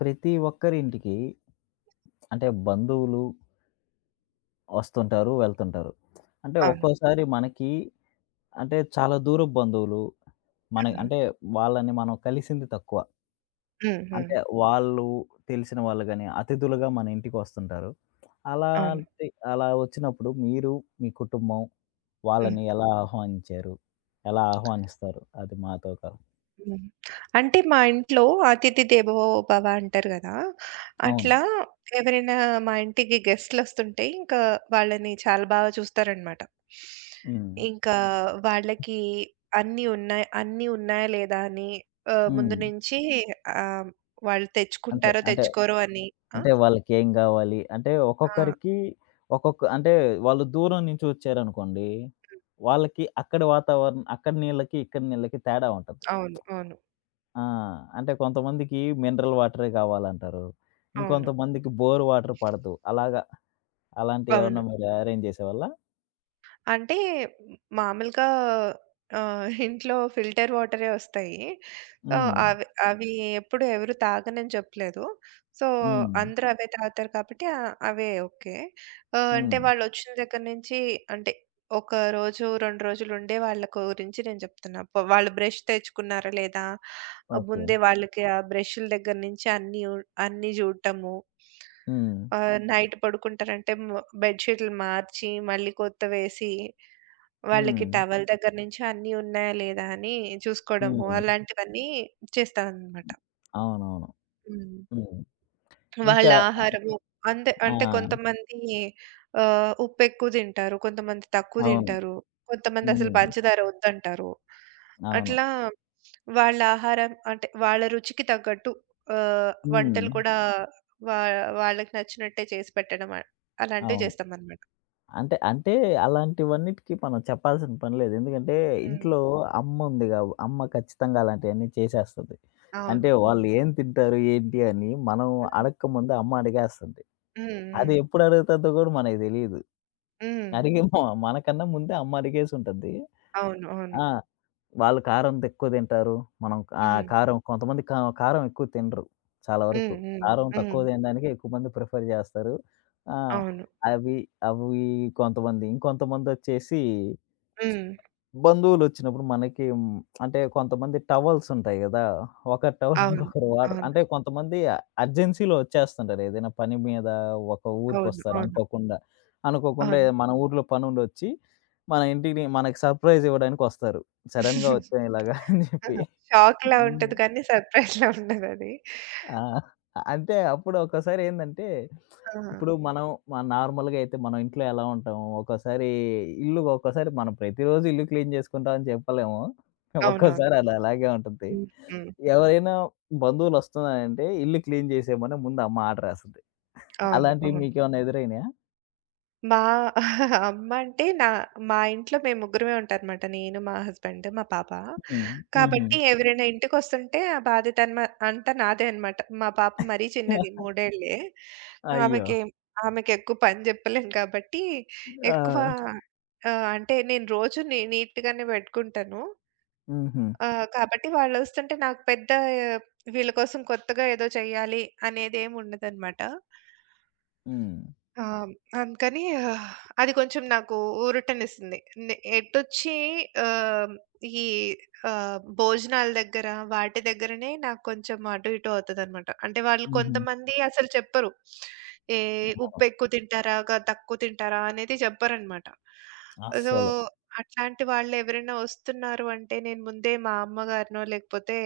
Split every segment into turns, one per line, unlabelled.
ప్రతి ఒక్కరింటికి బంధువులు వస్తుంటారు, వెళ్తుంటారు. అంటే
అవును.
ఒక్కోసారి మనకి చాలా దూరపు బంధువులు మన
హ్మ్.
అంటే వాళ్ళని మనం కలిసింది తక్కువ.
హ్మ్. హ్మ్.
అంటే వాళ్ళు తెలిసిన వాళ్ళు గాని, అతిథులుగా మన ఇంటికి వస్తుంటారు.
అవును.
అలాంటి అలా వచ్చినప్పుడు మీరు, మీ కుటుంబం
హ్మ్.
వాళ్ళని ఎలా ఆహ్వానించారు? ఎలా ఆహ్వానిస్తారు? అది మాతో
హ్మ్. అంటే మా ఇంట్లో అతిథి దేవో భవ అంటారు గదా!
అవును.
అట్లా ఎవరైనా మా ఇంటికి గెస్ట్‌లొస్తుంటే ఇంకా వాళ్ళని చాలా బాగా చూస్తారనమాట.
హ్మ్.
ఇంకా వాళ్ళకి అన్నీ ఉన్నాయా లేదా అని ముందు
హ్మ్.
నుంచి ఆహ్, వాళ్ళు
అంతే.
తెచ్చుకుంటారో
అంటే
తెచ్చుకోరో అని. ఆ!
అంటే వాళ్ళకేం గావాలి? అంటే
ఆ!
ఒక్కొక్కరికి ఒక్కొక్క అంటే వాళ్ళు దూరం నుంచి వచ్చారనుకోండి,
హ్మ్.
వాళ్ళకి అక్కడి వాతావరణం అక్కడి నీళ్ళకి, ఇక్కడి నీళ్ళకి తేడా ఉంటది.
అవును. అవును.
ఆ! అంటే కొంతమందికి మినరల్ వాటరే కావాలంటారు.
అవును.
ఇంకొంతమందికి బోర్ వాటర్ పడదు. అలాగా అలాంటియేమన్నా
అవును.
మీరు అరేంజ్ చేసేవాళ్ళా?
అంటే మామూలుగా ఇంట్లో ఫిల్టర్ వాటరే వస్తాయి. సో,
హ్మ్.
అవి అవి ఎప్పుడు ఎవరు తాగనని చెప్పలేదు. సో,
హ్మ్.
అందరూ అవే తాగుతారు కాబట్టి అవే ఓకే. అంటే
హ్మ్.
వాళ్ళొచ్చిన దగ్గర నుంచి అంటే ఒక రోజు, 2 రోజులుండే వాళ్ళ గురించి నేను చెప్తున్నా. వాళ్ళు బ్రష్ తెచ్చుకున్నారా లేదా? ఆ,
ఓకే.
ముందే వాళ్ళకి ఆ బ్రష్‌ల దగ్గర నుంచి అన్నీ చూడటము.
హ్మ్.
ఆహ్, హ్మ్. నైట్ పడుకుంటారంటే బెడ్ షీట్లు మార్చి, మళ్ళీ కొత్తవేసి వాళ్ళకి
హ్మ్.
టవల్ దగ్గర నుంచి అన్నీ ఉన్నాయా లేదా అని చూసుకోవడము,
హ్మ్.
అలాంటివన్నీ చేస్తానన్నమాట.
అవునవును.
హ్మ్.
హ్మ్.
వాళ్ళ
ఇంకా
ఆహారము అంతే.
ఆ!
అంటే కొంతమంది ఉప్పెక్కువ తింటారు, కొంతమంది తక్కువ
అవును.
తింటారు, కొంతమంది అసలు
హ్మ్.
పంచదార వద్దంటారు.
అవును.
అట్లా వాళ్ళ ఆహారం అంటే వాళ్ళ రుచికి తగ్గట్టు
హ్మ్.
వంటలు కూడా వా వాళ్ళకి నచ్చినట్టే చేసి పెట్టడం అలాంటివి
అవును.
చేస్తామన్నమాట.
అంటే, అంటే అలాంటివన్నిటికి మనం చెప్పాల్సిన పని లేదు. ఎందుకంటే
హ్మ్.
ఇంట్లో అమ్మ ఖచ్చితంగా అలాంటియన్నీ చేసేస్తది. అంటే
అవును. హ్మ్.
వాళ్ళు ఏం తింటారు, ఏంటి అని మనం
హ్మ్.
అడక్కముందే అమ్మ అడిగేస్తది.
హ్మ్.
అది
హ్మ్.
ఎప్పుడు అడుగుతదో గూడా మనకు తెలీదు.
హ్మ్.
అడిగి మ మనకన్నా ముందే అమ్మ అడిగేసుంటది.
అవును. అవును.
ఆ! వాళ్ళు కారం ఎక్కువ తింటారు. మనం
హ్మ్.
కారం కొంతమంది కా కారం ఎక్కువ తినరు. చాలా
హ్మ్.
వరకు.
హ్మ్.
కారం
హ్మ్.
తక్కువ తినడానికే ఎక్కువ మంది ప్రిఫర్ చేస్తారు. ఆ!
అవును.
అవి అవి కొంతమంది. ఇంకొంతమందొచ్చేసి
హ్మ్.
బంధువులొచ్చినప్పుడు మనకి అంటే కొంతమంది టవల్స్ ఉంటాయి గదా! ఒకరి టవల్
అవును.
ఇంకొకరు వాడరు.
అవును.
అంటే కొంతమంది అర్జెన్సీలో వచ్చేస్తుంటారు. ఏదైనా పని మీద ఒక
అవును.
ఊరికొస్తారు
అవును.
అనుకోకుండా.
అవును.
మన ఊర్లో పనుండొచ్చి, మన ఇంటిని మనకి సర్ప్రైజ్ ఇవ్వడానికొస్తారు. సడెన్‌గా వచ్చాం ఇలాగా అని
ఆ!
జెప్పి.
షాక్‌లా
హ్మ్.
ఉంటది కానీ సర్ప్రైజ్‌లా ఉండదది.
ఆ! అంటే అప్పుడు ఒక్కోసారి ఏందంటే,
ఆ!
ఇప్పుడు మనం మన నార్మల్‌గా అయితే మనం ఇంట్లో ఎలా ఉంటాము? ఒక్కోసారి మనం ప్రతిరోజు ఇల్లు క్లీన్ చేసుకుంటాం అని చెప్పలేము.
అవునవును.
ఒక్కోసారి అది అలాగే ఉంటుంది.
హ్మ్. హ్మ్.
ఎవరైనా బంధువులు వస్తున్నారంటే ఇల్లు క్లీన్ చేసేయమని ముందు అమ్మ ఆర్డర్ ఏస్తది.
అవును.
అలాంటివి
అవును.
మీకేమన్నా ఎదురైనాయా?
మా అమ్మ అంటే నా మా ఇంట్లో మేము ముగ్గురమే ఉంటారనమాట. నేను, మా హస్బెండ్, మా పాప.
హ్మ్. హుహు.
కాబట్టి ఎవరైనా ఇంటికొస్తుంటే ఆ బాధ్యత అంతా నాదే అనమాట. మా పాప మరీ చిన్నది మూడేళ్ళే.
అయ్యో!
ఆమెకి ఆమెకెక్కువ పని జెప్పలేను కాబట్టి ఎక్కువ
ఆ!
అంటే నేను రోజు నీట్‌గానే పెట్టుకుంటాను.
హుహు.
కాబట్టి వాళ్ళొస్తుంటే నాకు పెద్ద వీళ్ళ కోసం కొత్తగా ఏదో చేయాలి అనేదేమి ఉండదనమాట.
హ్మ్.
ఆ! అందుకని ఆహ్, అది కొంచెం నాకు ఊరటనిస్తుంది. నే ఎటొచ్చి ఆహ్, ఈ ఆహ్, భోజనాల దగ్గర, వాటి దగ్గరనే నాకు కొంచెం అటు ఇటు అవుతదనమాట. అంటే వాళ్ళు
హుహు.
కొంతమంది అసలు చెప్పరు. ఏ
అవును.
ఉప్పు ఎక్కువ తింటారా? తక్కువ తింటారా? అనేది చెప్పరనమాట. సో,
అస్సలు.
అట్లాంటి వాళ్ళెవరైనా వస్తున్నారు అంటే నేను ముందే మా అమ్మగారినో, లేకపోతే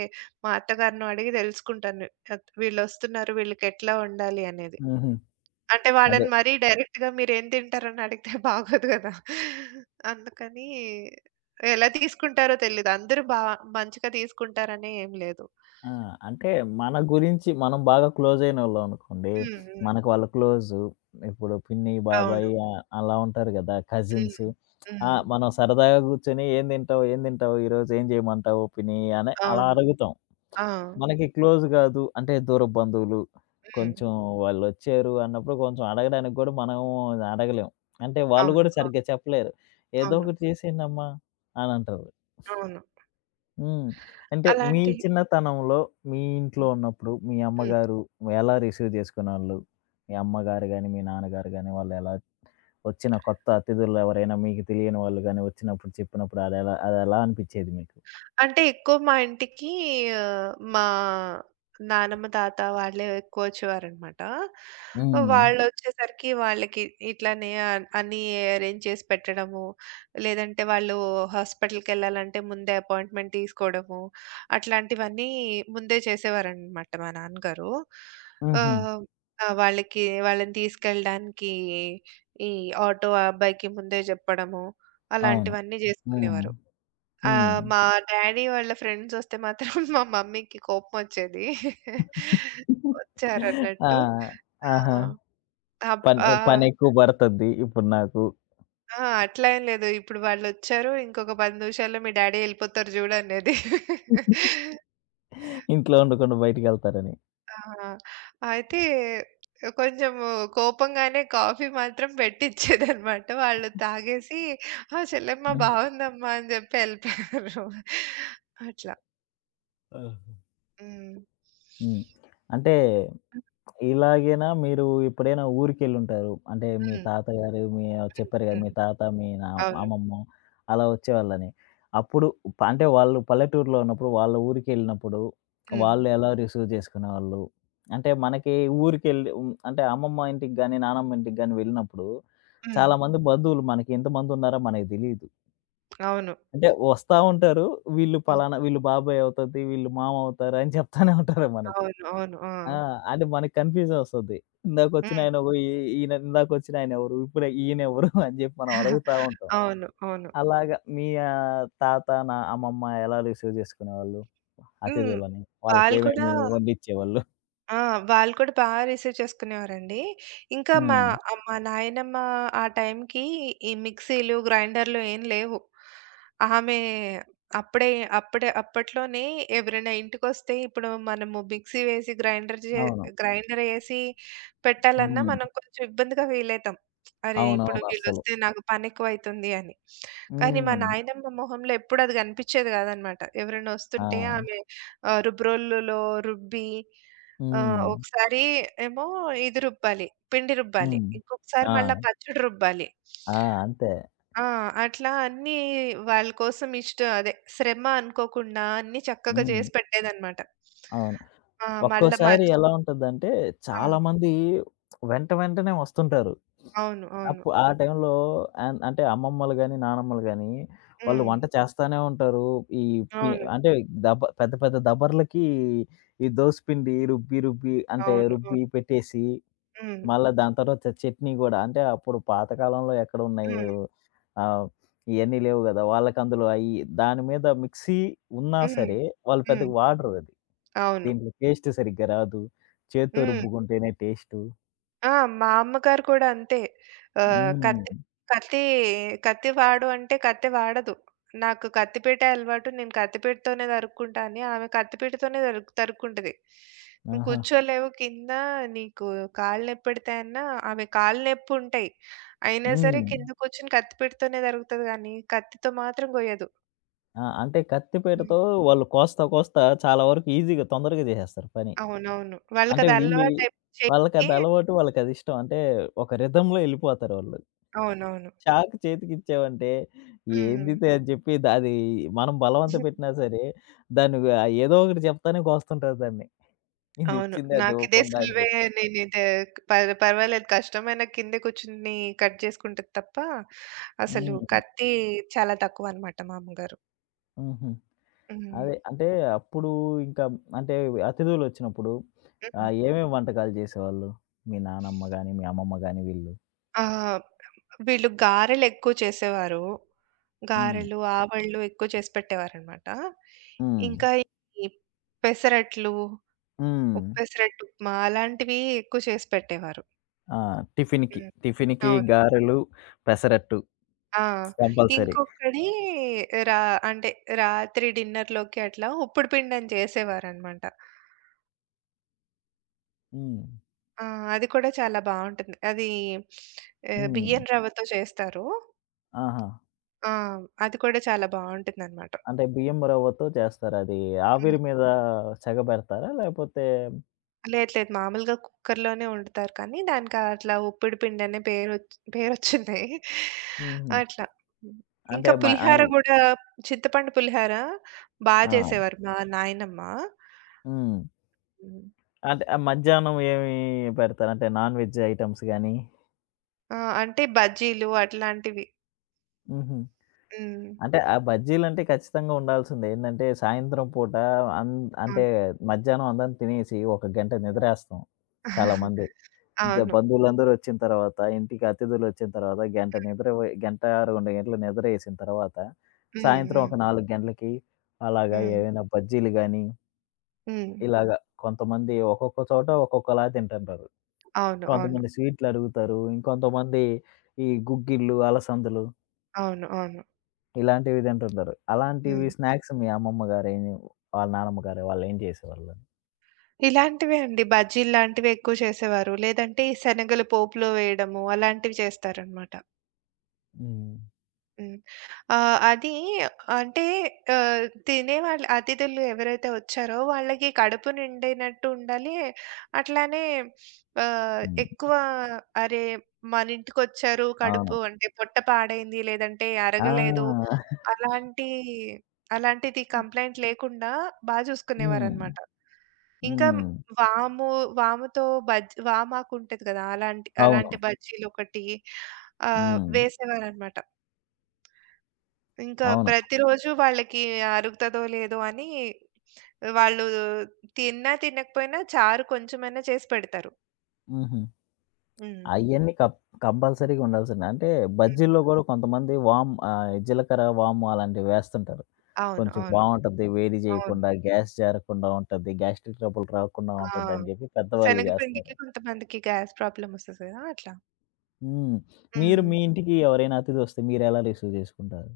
మా అత్తగారినో అడిగి తెలుసుకుంటాను. వీళ్ళొస్తున్నారు వీళ్ళకెట్లా వండాలి అనేది.
హుహు.
అంటే
అదే.
వాళ్ళని మరీ డైరెక్ట్‌గా మీరేం తింటారని అడిగితే బాగోదు గదా! అందుకని ఎలా తీసుకుంటారో తెలీదు. అందరూ బా మంచిగా తీసుకుంటారని ఏం లేదు.
ఆ! అంటే మన గురించి మనం బాగా క్లోజ్ అయినోళ్ళం అనుకోండి.
హ్మ్. హ్మ్.
మనకు వాళ్ళు క్లోజు. ఇప్పుడు పిన్ని, బాబాయ్
అవును.
అలా ఉంటారు గదా!
హ్మ్.
కజిన్స్. ఆ!
హ్మ్.
మనం సరదాగా కూర్చొని "ఏం తింటావు? ఏం తింటావు? ఈరోజు ఏం చేయమంటావు పిన్ని" అని అలా
అవును.
అడుగుతాం.
ఆ!
మనకి క్లోజ్ గాదు అంటే దూరపు బంధువులు.
హ్మ్.
కొంచెం వాళ్ళొచ్చారు అన్నప్పుడు కొంచెం అడగడానికి గూడా మనం అడగలేం. అంటే వాళ్ళు
అవును.
గూడా సరిగ్గా చెప్పలేరు. ఏదో
అవును.
ఒకటి చేసేయండమ్మా అని అంటారు.
అవును.
హ్మ్. అంటే మీ
అలాంటి
చిన్నతనంలో మీ ఇంట్లో ఉన్నప్పుడు మీ
హ్మ్.
అమ్మగారు ఎలా రిసీవ్ చేసుకునేవాళ్ళు? మీ అమ్మగారు గాని, మీ నాన్నగారు గాని వాళ్ళెలా వచ్చిన కొత్త అతిథులు ఎవరైనా మీకు తెలియని వాళ్ళు గాని వచ్చినప్పుడు చెప్పినప్పుడు అదెలా అదెలా అనిపిచ్చేది మీకు?
అంటే ఎక్కువ మా ఇంటికి మా నానమ్మ, తాత వాళ్ళే ఎక్కువొచ్చేవారనమాట. ఓకే.
హ్మ్.
వాళ్ళొచ్చేసరికి వాళ్ళకి ఇట్లానే అన్నీ అరేంజ్ చేసి పెట్టడము, లేదంటే వాళ్ళు హాస్పిటల్‌కెళ్ళాలంటే ముందే అపాయింట్‌మెంట్ తీసుకోవడము, అట్లాంటివన్నీ ముందే చేసేవారనమాట మా నాన్నగారు.
హుహు.
ఆహ్, ఆ! వాళ్ళకి వాళ్ళని తీసుకెళ్ళడానికి ఈ ఆటో ఆ అబ్బాయికి ముందే జెప్పడము,
అవును.
అలాంటివన్నీ
హ్మ్.
జేసుకునేవారు. ఆ!
హ్మ్.
మా డ్యాడీ వాళ్ళ ఫ్రెండ్సొస్తే మాత్రం మా మమ్మీకి కోపమొచ్చేది.
ఆ!
వచ్చారన్నట్టు. ఆ!
ఆహా!
అప్
పని
ఆహ్,
పనెక్కువ పడతది ఇప్పుడు నాకు.
ఆ! అట్లా ఏం లేదు. ఇప్పుడు వాళ్ళొచ్చారు. ఇంకొక 10 నిమిషాల్లో మీ డ్యాడీ ఎళ్ళిపోతారు జూడు అనేది.
ఇంట్లో ఉండకుండా బయటికెళ్తారని.
ఆ! అయితే కొంచెము కోపంగానే కాఫీ మాత్రం పెట్టిచ్చేదన్నమాట. వాళ్ళు తాగేసి "ఆ! చెల్లెమ్మ
హ్మ్.
బావుందమ్మా" అని జెప్పి ఎళ్ళిపోయారు. అట్లా.
ఆహా!
హ్మ్.
హ్మ్. అంటే
హ్మ్.
ఇలాగేనా మీరు ఎప్పుడైనా ఊరికెళ్ళుంటారు. అంటే మీ
హ్మ్.
తాతగారు మీ చెప్పారు కదా! మీ
హ్మ్.
తాత, మీ నా
అవును.
అమ్మమ్మ అలా వచ్చేవాళ్ళని. అప్పుడు అంటే వాళ్ళు పల్లెటూరులో ఉన్నప్పుడు వాళ్ళ ఊరికెళ్ళినప్పుడు
హ్మ్.
వాళ్ళు ఎలా రిసీవ్ చేసుకునేవాళ్ళు? అంటే మనకి ఊరికెళ్ళి అంటే అమ్మమ్మ ఇంటికి గాని, నానమ్మ ఇంటికి గాని వెళ్ళినప్పుడు
హ్మ్.
చాలామంది బంధువులు మనకి ఎంతమంది ఉన్నారో మనకు తెలీదు.
అవును.
అంటే వస్తా ఉంటారు.
హ్మ్.
వీళ్ళు బాబాయ్ అవుతది, వీళ్ళు మామ అవుతారు అని చెప్తానే ఉంటారు మనకి.
అవును. అవును. ఆ!
ఆ! అంటే మనకు కన్‌ఫ్యూజన్ వస్తది.
హ్మ్.
ఇందాకొచ్చినాయన ఓ ఈ ఇందాకొచ్చినాయన ఎవరు? ఇప్పుడు ఈయనెవరు? అని జెప్పి మనం అడుగుతా ఉంటాం.
అవును. అవును.
అలాగా మీ తాత, అమ్మమ్మ ఎలా రిసీవ్ జేసుకునేవాళ్ళు
హ్మ్.
అతిథులని?
వాళ్ళు కూడా
వాళ్ళకేమేమి వండిచ్చేవాళ్ళు?
ఆ! వాళ్ళు కూడా బా రిసీవ్ చేసుకునేవారండి. ఇంకా మా
హ్మ్.
మా నాయనమ్మ ఆ టైంకి ఈ మిక్సీలు, గ్రైండర్‌లు ఏం లేవు. ఆమె అప్పుడే అప్పుడే అప్పట్లోనే ఎవరైనా ఇంటికొస్తే ఇప్పుడు మనము మిక్సీ వేసి
అవును.
గ్రైండర్ ఏసి పెట్టాలన్నా
హ్మ్.
మనం కొంచెం ఇబ్బందిగా ఫీల్ అయితాం. అరే! ఇప్పుడు
అవునవును. అస్సలు.
వీళ్ళొస్తే నాకు పని ఎక్కువైతుంది అని. కానీ మా
హ్మ్.
నాయనమ్మ మొహంలో ఎప్పుడు అది కనిపించేది కాదనమాట. ఎవరైనా
ఆ!
వస్తుంటే ఆమె రుబ్బురోలులో రుబ్బి ఆ!
హ్మ్.
ఒకసారి ఏమో ఇది రుబ్బాలి. పిండి రుబ్బాలి.
హ్మ్.
ఇంకొకసారి
ఆ!
మళ్ళా పచ్చడి రుబ్బాలి.
ఆ! అంతే.
ఆ! అట్లా అన్నీ వాళ్ళ కోసం ఇష్ట అదే శ్రమ అనుకోకుండా అన్నీ చక్కగా
హ్మ్.
చేసి పెట్టేదన్నమాట.
అవును.
ఆ! మళ్ళా
ఒక్కోసారి
మధ్య.
ఎలా ఉంటదంటే
ఆ!
చాలామంది వెంట వెంటనే వస్తుంటారు.
అవును. అవును.
ఆ టైంలో అంటే అమ్మమ్మలు గాని, నానమ్మలు గాని వాళ్ళు
హ్మ్.
వంట చేస్తానే ఉంటారు. ఈ పి
అవును.
అంటే పెద్ద పెద్ద దబర్లకి ఈ దోసపిండి రుబ్బి, రుబ్బి అంటే
అవును. అవును.
రుబ్బి పెట్టేసి
హ్మ్.
మళ్ళా దాని తర్వాత చట్నీ గూడా అంటే అప్పుడు పాతకాలంలో ఎక్కడున్నాయి
హ్మ్.
ఆహ్, ఇయన్నీ లేవు గదా! వాళ్ళకి అందులో అయి దాని మీద మిక్సీ ఉన్నా
హ్మ్.
సరే వాళ్ళు
హ్మ్.
పెద్దగా వాడరు అది.
అవును.
దీంట్లో టేస్ట్ సరిగ్గా రాదు. చేత్తో
హ్మ్.
రుబ్బుకుంటేనే టేస్టు.
ఆ! మా అమ్మగారు కూడా అంతే. ఆహ్,
హ్మ్.
కత్తి కత్తి కత్తి వాడు అంటే కత్తి వాడదు. నాకు కత్తిపీటే అలవాటు. నేను కత్తిపీటతోనే తరుక్కుంటా అని, ఆమె కత్తిపీటతోనే తరుక్కుంటది. "నువ్వు
ఆహా!
కూర్చోలేవు కింద, నీకు కాళ్ళు నొప్పెడతాయన్నా." ఆమె కాళ్ళు నొప్పుంటాయి. అయినా సరే
హ్మ్.
కింద కూర్చొని కత్తిపీటతోనే తరుగుతది గానీ, కత్తితో మాత్రం కొయ్యదు.
ఆ! అంటే
హ్మ్.
కత్తిపీటతో వాళ్ళు కోస్తా, కోస్తా చాలా వరకు ఈజీగా తొందరగా జేసేస్తారు పని.
అవునవును.
అంటే
వాళ్ళకది
వీళ్ళు
అలవాటైపోయి చెయ్యికి
వాళ్ళకది అలవాటు, వాళ్ళకదిష్టం. అంటే ఒక రిథమ్‌లో ఎళ్ళిపోతారు వాళ్ళు.
అవునవును.
చాకు చేతికిచ్చావంటే
హ్మ్.
ఏందిది అని చెప్పి ద అది మనం బలవంత పెట్టినా సరే దాన్ని ఏదో ఒకటి చెప్తానే కోస్తుంటారు దాన్ని.
అవును.
ఇదిచ్చింది అది
నాకిదే
ఇవ్వకుండా అని
సులువే.
చెప్పి.
నేనిదే పర్ పర్వాలేదు కష్టమైన కింద కూర్చుని కట్ చేసుకుంటది తప్ప, అసలు
హ్మ్.
కత్తి చాలా తక్కువనమాట మా అమ్మగారు.
హుహు.
హ్మ్.
అదే. అంటే అప్పుడు ఇంకా అంటే అతిథులొచ్చినప్పుడు
హ్మ్.
ఏమేమి వంటకాలు చేసేవాళ్ళు? మీ నానమ్మ గాని, మీ అమ్మమ్మ గాని వీళ్ళు?
ఆహ్, వీళ్ళు గారెలెక్కువ చేసేవారు.
హ్మ్.
గారెలు, ఆవళ్ళు ఎక్కువ చేసి పెట్టేవారనమాట.
హ్మ్.
ఇంకా ఈ పెసరట్లు,
హ్మ్.
ఉప్మా అలాంటివి ఎక్కువ చేసి పెట్టేవారు.
ఆ! టిఫిన్‌కి,
హ్మ్.
టిఫిన్‌కి
అవును.
గారెలు, పెసరట్టు
ఆ!
కంపల్సరీ.
ఇంకొకడి రా అంటే రాత్రి డిన్నర్‌లోకి అట్లా ఉప్పుడు పిండని చేసేవారనమాట.
హ్మ్.
ఆ! అది కూడా చాలా బావుంటుంది. అది
హ్మ్.
బియ్యం రవ్వతో చేస్తారు.
ఆహా!
ఆ! అది కూడా చాలా బావుంటుందనమాట.
అంటే బియ్యం రవ్వతో చేస్తారు. అది
హ్మ్.
ఆవిరి మీద సెగబెడతారా? లేపోతే
లేదు లేదు. మామూలుగా కుక్కర్‌లోనే వండుతారు కానీ దానికి అట్లా ఉప్పుడు పిండనే పేరొచ్చింది.
హుహు.
అట్లా. హ్మ్.
అంటే
ఇంకా
మ అయి
పులిహార గూడా చింతపండు పులిహార బా
ఆ!
చేసేవారు మా నాయనమ్మ.
హ్మ్.
హ్మ్.
అంటే ఆ మధ్యాహ్నం ఏమి పెడతారు? అంటే నాన్ వెజ్ ఐటెమ్స్ గాని?
ఆ! అంటే బజ్జీలు అట్లాంటివి.
హుహు.
హ్మ్.
అంటే ఆ బజ్జీలంటే ఖచ్చితంగా ఉండాల్సిందే. ఏందంటే సాయంత్రం పూట అన్ అంటే
ఓకే.
మధ్యాహ్నం అందరం తినేసి ఒక గంట నిద్రేస్తాం చాలామంది.
అవును.
బంధువులందరూ వచ్చిన తర్వాత, ఇంటికి అతిథులొచ్చిన తర్వాత గంట, 2 గంటలు నిద్రేసిన తర్వాత
హ్మ్.
సాయంత్రం
హ్మ్.
ఒక 4 గంటలకి అలాగా
హ్మ్.
ఏవైనా బజ్జీలు గానీ,
హ్మ్.
ఇలాగ కొంతమంది ఒక్కొక్క చోట ఒక్కొక్కలా తింటుంటారు.
అవును. అవును.
కొంతమంది స్వీట్‌లడుగుతారు. ఇంకొంతమంది ఈ గుగ్గిళ్ళు, అలసందలు
అవును. అవును.
ఇలాంటివి తింటుంటారు. అలాంటివి
హ్మ్.
స్నాక్స్ మీ అమ్మమ్మ గారేం వాళ్ళ నానమ్మ గారు వాళ్ళేం చేసేవాళ్ళు?
ఇలాంటివే అండి. బజ్జీలు లాంటివి ఎక్కువ చేసేవారు. లేదంటే ఈ శనగలు పోపులో వేయడము అలాంటివి చేస్తారనమాట.
హ్మ్.
హ్మ్. ఆహ్, అది అంటే ఆహ్, తినేవాళ్ళు అతిథులు ఎవరైతే వచ్చారో వాళ్ళకి కడుపు నిండినట్టు ఉండాలి. అట్లానే ఆహ్,
హ్మ్.
ఎక్కువ అరే! మన ఇంటికొచ్చారు
అవును.
కడుపు అంటే పొట్ట పాడైంది, లేదంటే అరగలేదు
ఆ!
అలాంటి అలాంటిది కంప్లెయింట్ లేకుండా బా
హ్మ్.
చూసుకునేవారనమాట. ఇంకా
హ్మ్.
వాము వాముతో బజ్ వామాకుంటది కదా! అలాంటి అలాంటి
అవును.
బజ్జీలొకటి
హ్మ్.
వేసేవారనమాట. ఇంకా
అవును.
ప్రతిరోజు వాళ్ళకి అరుగుతదో లేదో అని వాళ్ళు తిన్నా తినకపోయినా చారు కొంచెమైనా చేసి పెడతారు.
హుహు.
హ్మ్.
అయన్నీ కప్ కంపల్సరీగా ఉండాల్సిందే. అంటే
హ్మ్.
బజ్జీల్లో గూడా కొంతమంది జీలకర్ర, వాము అలాంటివి వేస్తుంటారు.
అవును.
కొంచెం
అవును.
బావుంటది. వేడి
అవును.
చేయకుండా, గ్యాస్ జారకుండా ఉంటది. గ్యాస్ట్రిక్ ట్రబుల్ రాకుండా
ఆ!
ఉంటదని చెప్పి పెద్దవాళ్ళు చేస్తారు.
శనగపిండికి కొంతమందికి గ్యాస్ ప్రాబ్లమ్ వస్తది కదా! అట్లా.
హ్మ్. మీరు
హ్మ్.
మీ ఇంటికి ఎవరైనా అతిథొస్తే మీరెలా రిసీవ్ జేసుకుంటారు?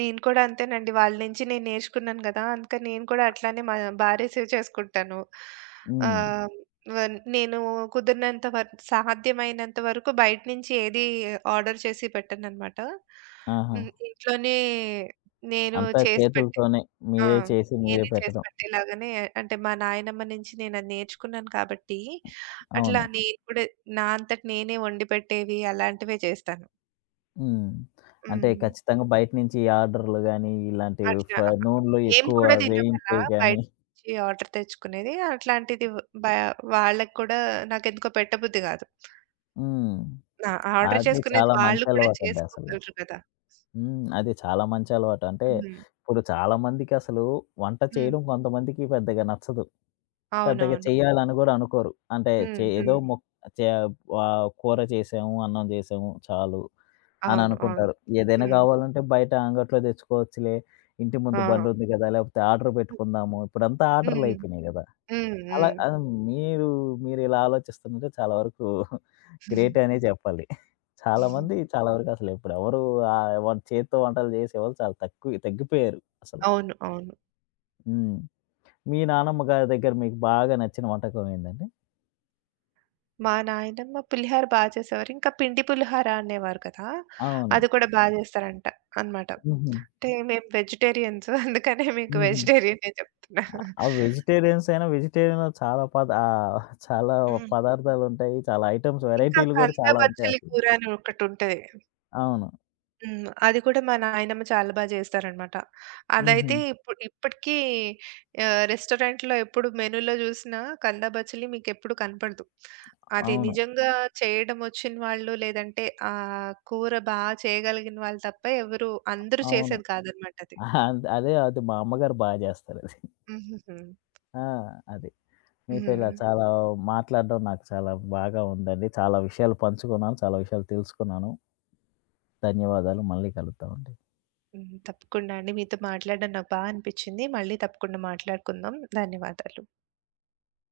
నేను కూడా అంతేనండి. వాళ్ళ నుంచి నేను నేర్చుకున్నాను గదా! అందుకని నేను కూడా అట్లానే మా భారీ సేవ్ చేసుకుంటాను. హ్మ్.
హ్మ్.
ఆహ్, వన్ నేను కుదిరినంత వర్ సాధ్యమైనంత వరకు బయట నుంచి ఏది ఆర్డర్ చేసి పెట్టననమాట.
ఆహా!
హ్మ్. ఇంట్లోనే నేను
అంతా
చేసి పెట్టి
చేతులతోనే
ఆ!
మీరే చేసి, మీరే
నేనే చేసి
పెట్టడం.
పెట్టేలాగానే అంటే మా నాయనమ్మ నుంచి నేనది నేర్చుకున్నాను కాబట్టి, అట్లా
అవును.
నేను కూడా నా అంతట నేనే వండి పెట్టేవి అలాంటివే చేస్తాను.
హ్మ్. అంటే
హ్మ్.
ఖచ్చితంగా బయట నుంచి ఆర్డర్‌లు గాని, ఇలాంటివి
అట్లా. అహా!
నూనెలో
మేము
ఎక్కువ
కూడా తినమలా
వేయించేయి గాని
బయట నుంచి ఆర్డర్ తెచ్చుకునేది. అట్లాంటిది వ్ బ వాళ్ళకి కూడా నాకెందుకో పెట్టబుద్ధి గాదు.
హ్మ్.
నా ఆర్డర్
అది
చేసుకునేది
చాలా
వాళ్ళు
మంచి
కూడా
అలవాటండి అసలు.
చేసుకోగలరు కదా!
హ్మ్. అది చాలా మంచి అలవాటు. అంటే
హ్మ్.
ఇప్పుడు చాలా మందికసలు వంట
హ్మ్.
చేయడం కొంతమందికి పెద్దగా నచ్చదు. పెద్దగా
అవునవును.
చెయ్యాలని గూడా అనుకోరు. అంటే
హ్మ్.
చే ఏదో
హ్మ్.
మొక్ చే ఆహ్, కూర చేసాము, అన్నం చేసాము చాలు అని
అవును. అవును.
అనుకుంటారు. ఏదైనా
హ్మ్.
కావాలంటే బయట అంగట్లో తెచ్చుకోవచ్చులే. ఇంటి ముందు
ఆ!
బండుంది గదా! లేకపోతే ఆర్డర్
హ్మ్.
పెట్టుకుందాము. ఇప్పుడంతా
హ్మ్.
ఆర్డర్‌లయిపోయినాయి గదా! అలా
హ్మ్.
ఆహ్, మీరు మీరిలా ఆలోచిస్తుంటే చాలా వరకు
హ్మ్.
గ్రేటే అనే చెప్పాలి. చాలా మంది చాలా వరకు అసలెప్పుడెవరు ఆహ్, వం చేత్తో వంటలు చేసేవాళ్ళు చాలా తక్కువ తగ్గిపోయారు అసలు.
అవును. అవును.
హ్మ్. మీ నానమ్మ గారి దగ్గర మీకు బాగా నచ్చిన వంటకం ఏందండి?
మా నాయనమ్మ పులిహోర బా చేసేవారు. ఇంకా పిండి పులిహోర అనేవారు కదా!
అవును.
అది కూడా బా చేస్తారంట అన్నమాట.
హుహు.
అంటే మేము వెజిటేరియన్స్ అందుకనే మీకు
హుహు.
వెజిటేరియనే చెప్తున్నా.
ఆ వెజిటేరియన్స్ అయినా వెజిటేరియన్‌లో చాలా చాలా
హ్మ్.
పదార్థాలుంటాయి. చాలా ఐటెమ్స్
ఇంకా
వెరైటీలు గూడా
కంద
చాలా ఉంటాయి
బచ్చలి
అసలు.
కూర అని ఒకటుంటది.
అవును.
హ్మ్. అది కూడా మా నాయనమ్మ చాలా బా చేస్తారనమాట.
హుహు.
అదైతే ఇప్పుడు ఇప్పటికీ రెస్టారెంట్‌లో ఎప్పుడు మెనూలో చూసినా కంద బచ్చలి మీకెప్పుడు కనపడదు. అది
అవును.
నిజంగా చేయడం వచ్చిన వాళ్ళు లేదంటే ఆ కూర బా చేయగలిగిన వాళ్ళు తప్ప అందరూ
అవును.
చేసేది కాదనమాట అది.
అదే అది మా అమ్మగారు బా జేస్తారది.
హుహుహు.
ఆ! అది. మీతో ఇలా
హ్మ్.
చాలా మాట్లాడడం నాకు చాలా బాగా ఉందండి. చాలా విషయాలు పంచుకున్నాను. చాలా విషయాలు తెలుసుకున్నాను. ధన్యవాదాలు. మళ్ళీ కలుద్దామండి.
హ్మ్. తప్పకుండా అండి. మీతో మాట్లాడడం నాకు బా అనిపిచ్చింది. మళ్ళీ తప్పకుండా మాట్లాడుకుందాం. ధన్యవాదాలు.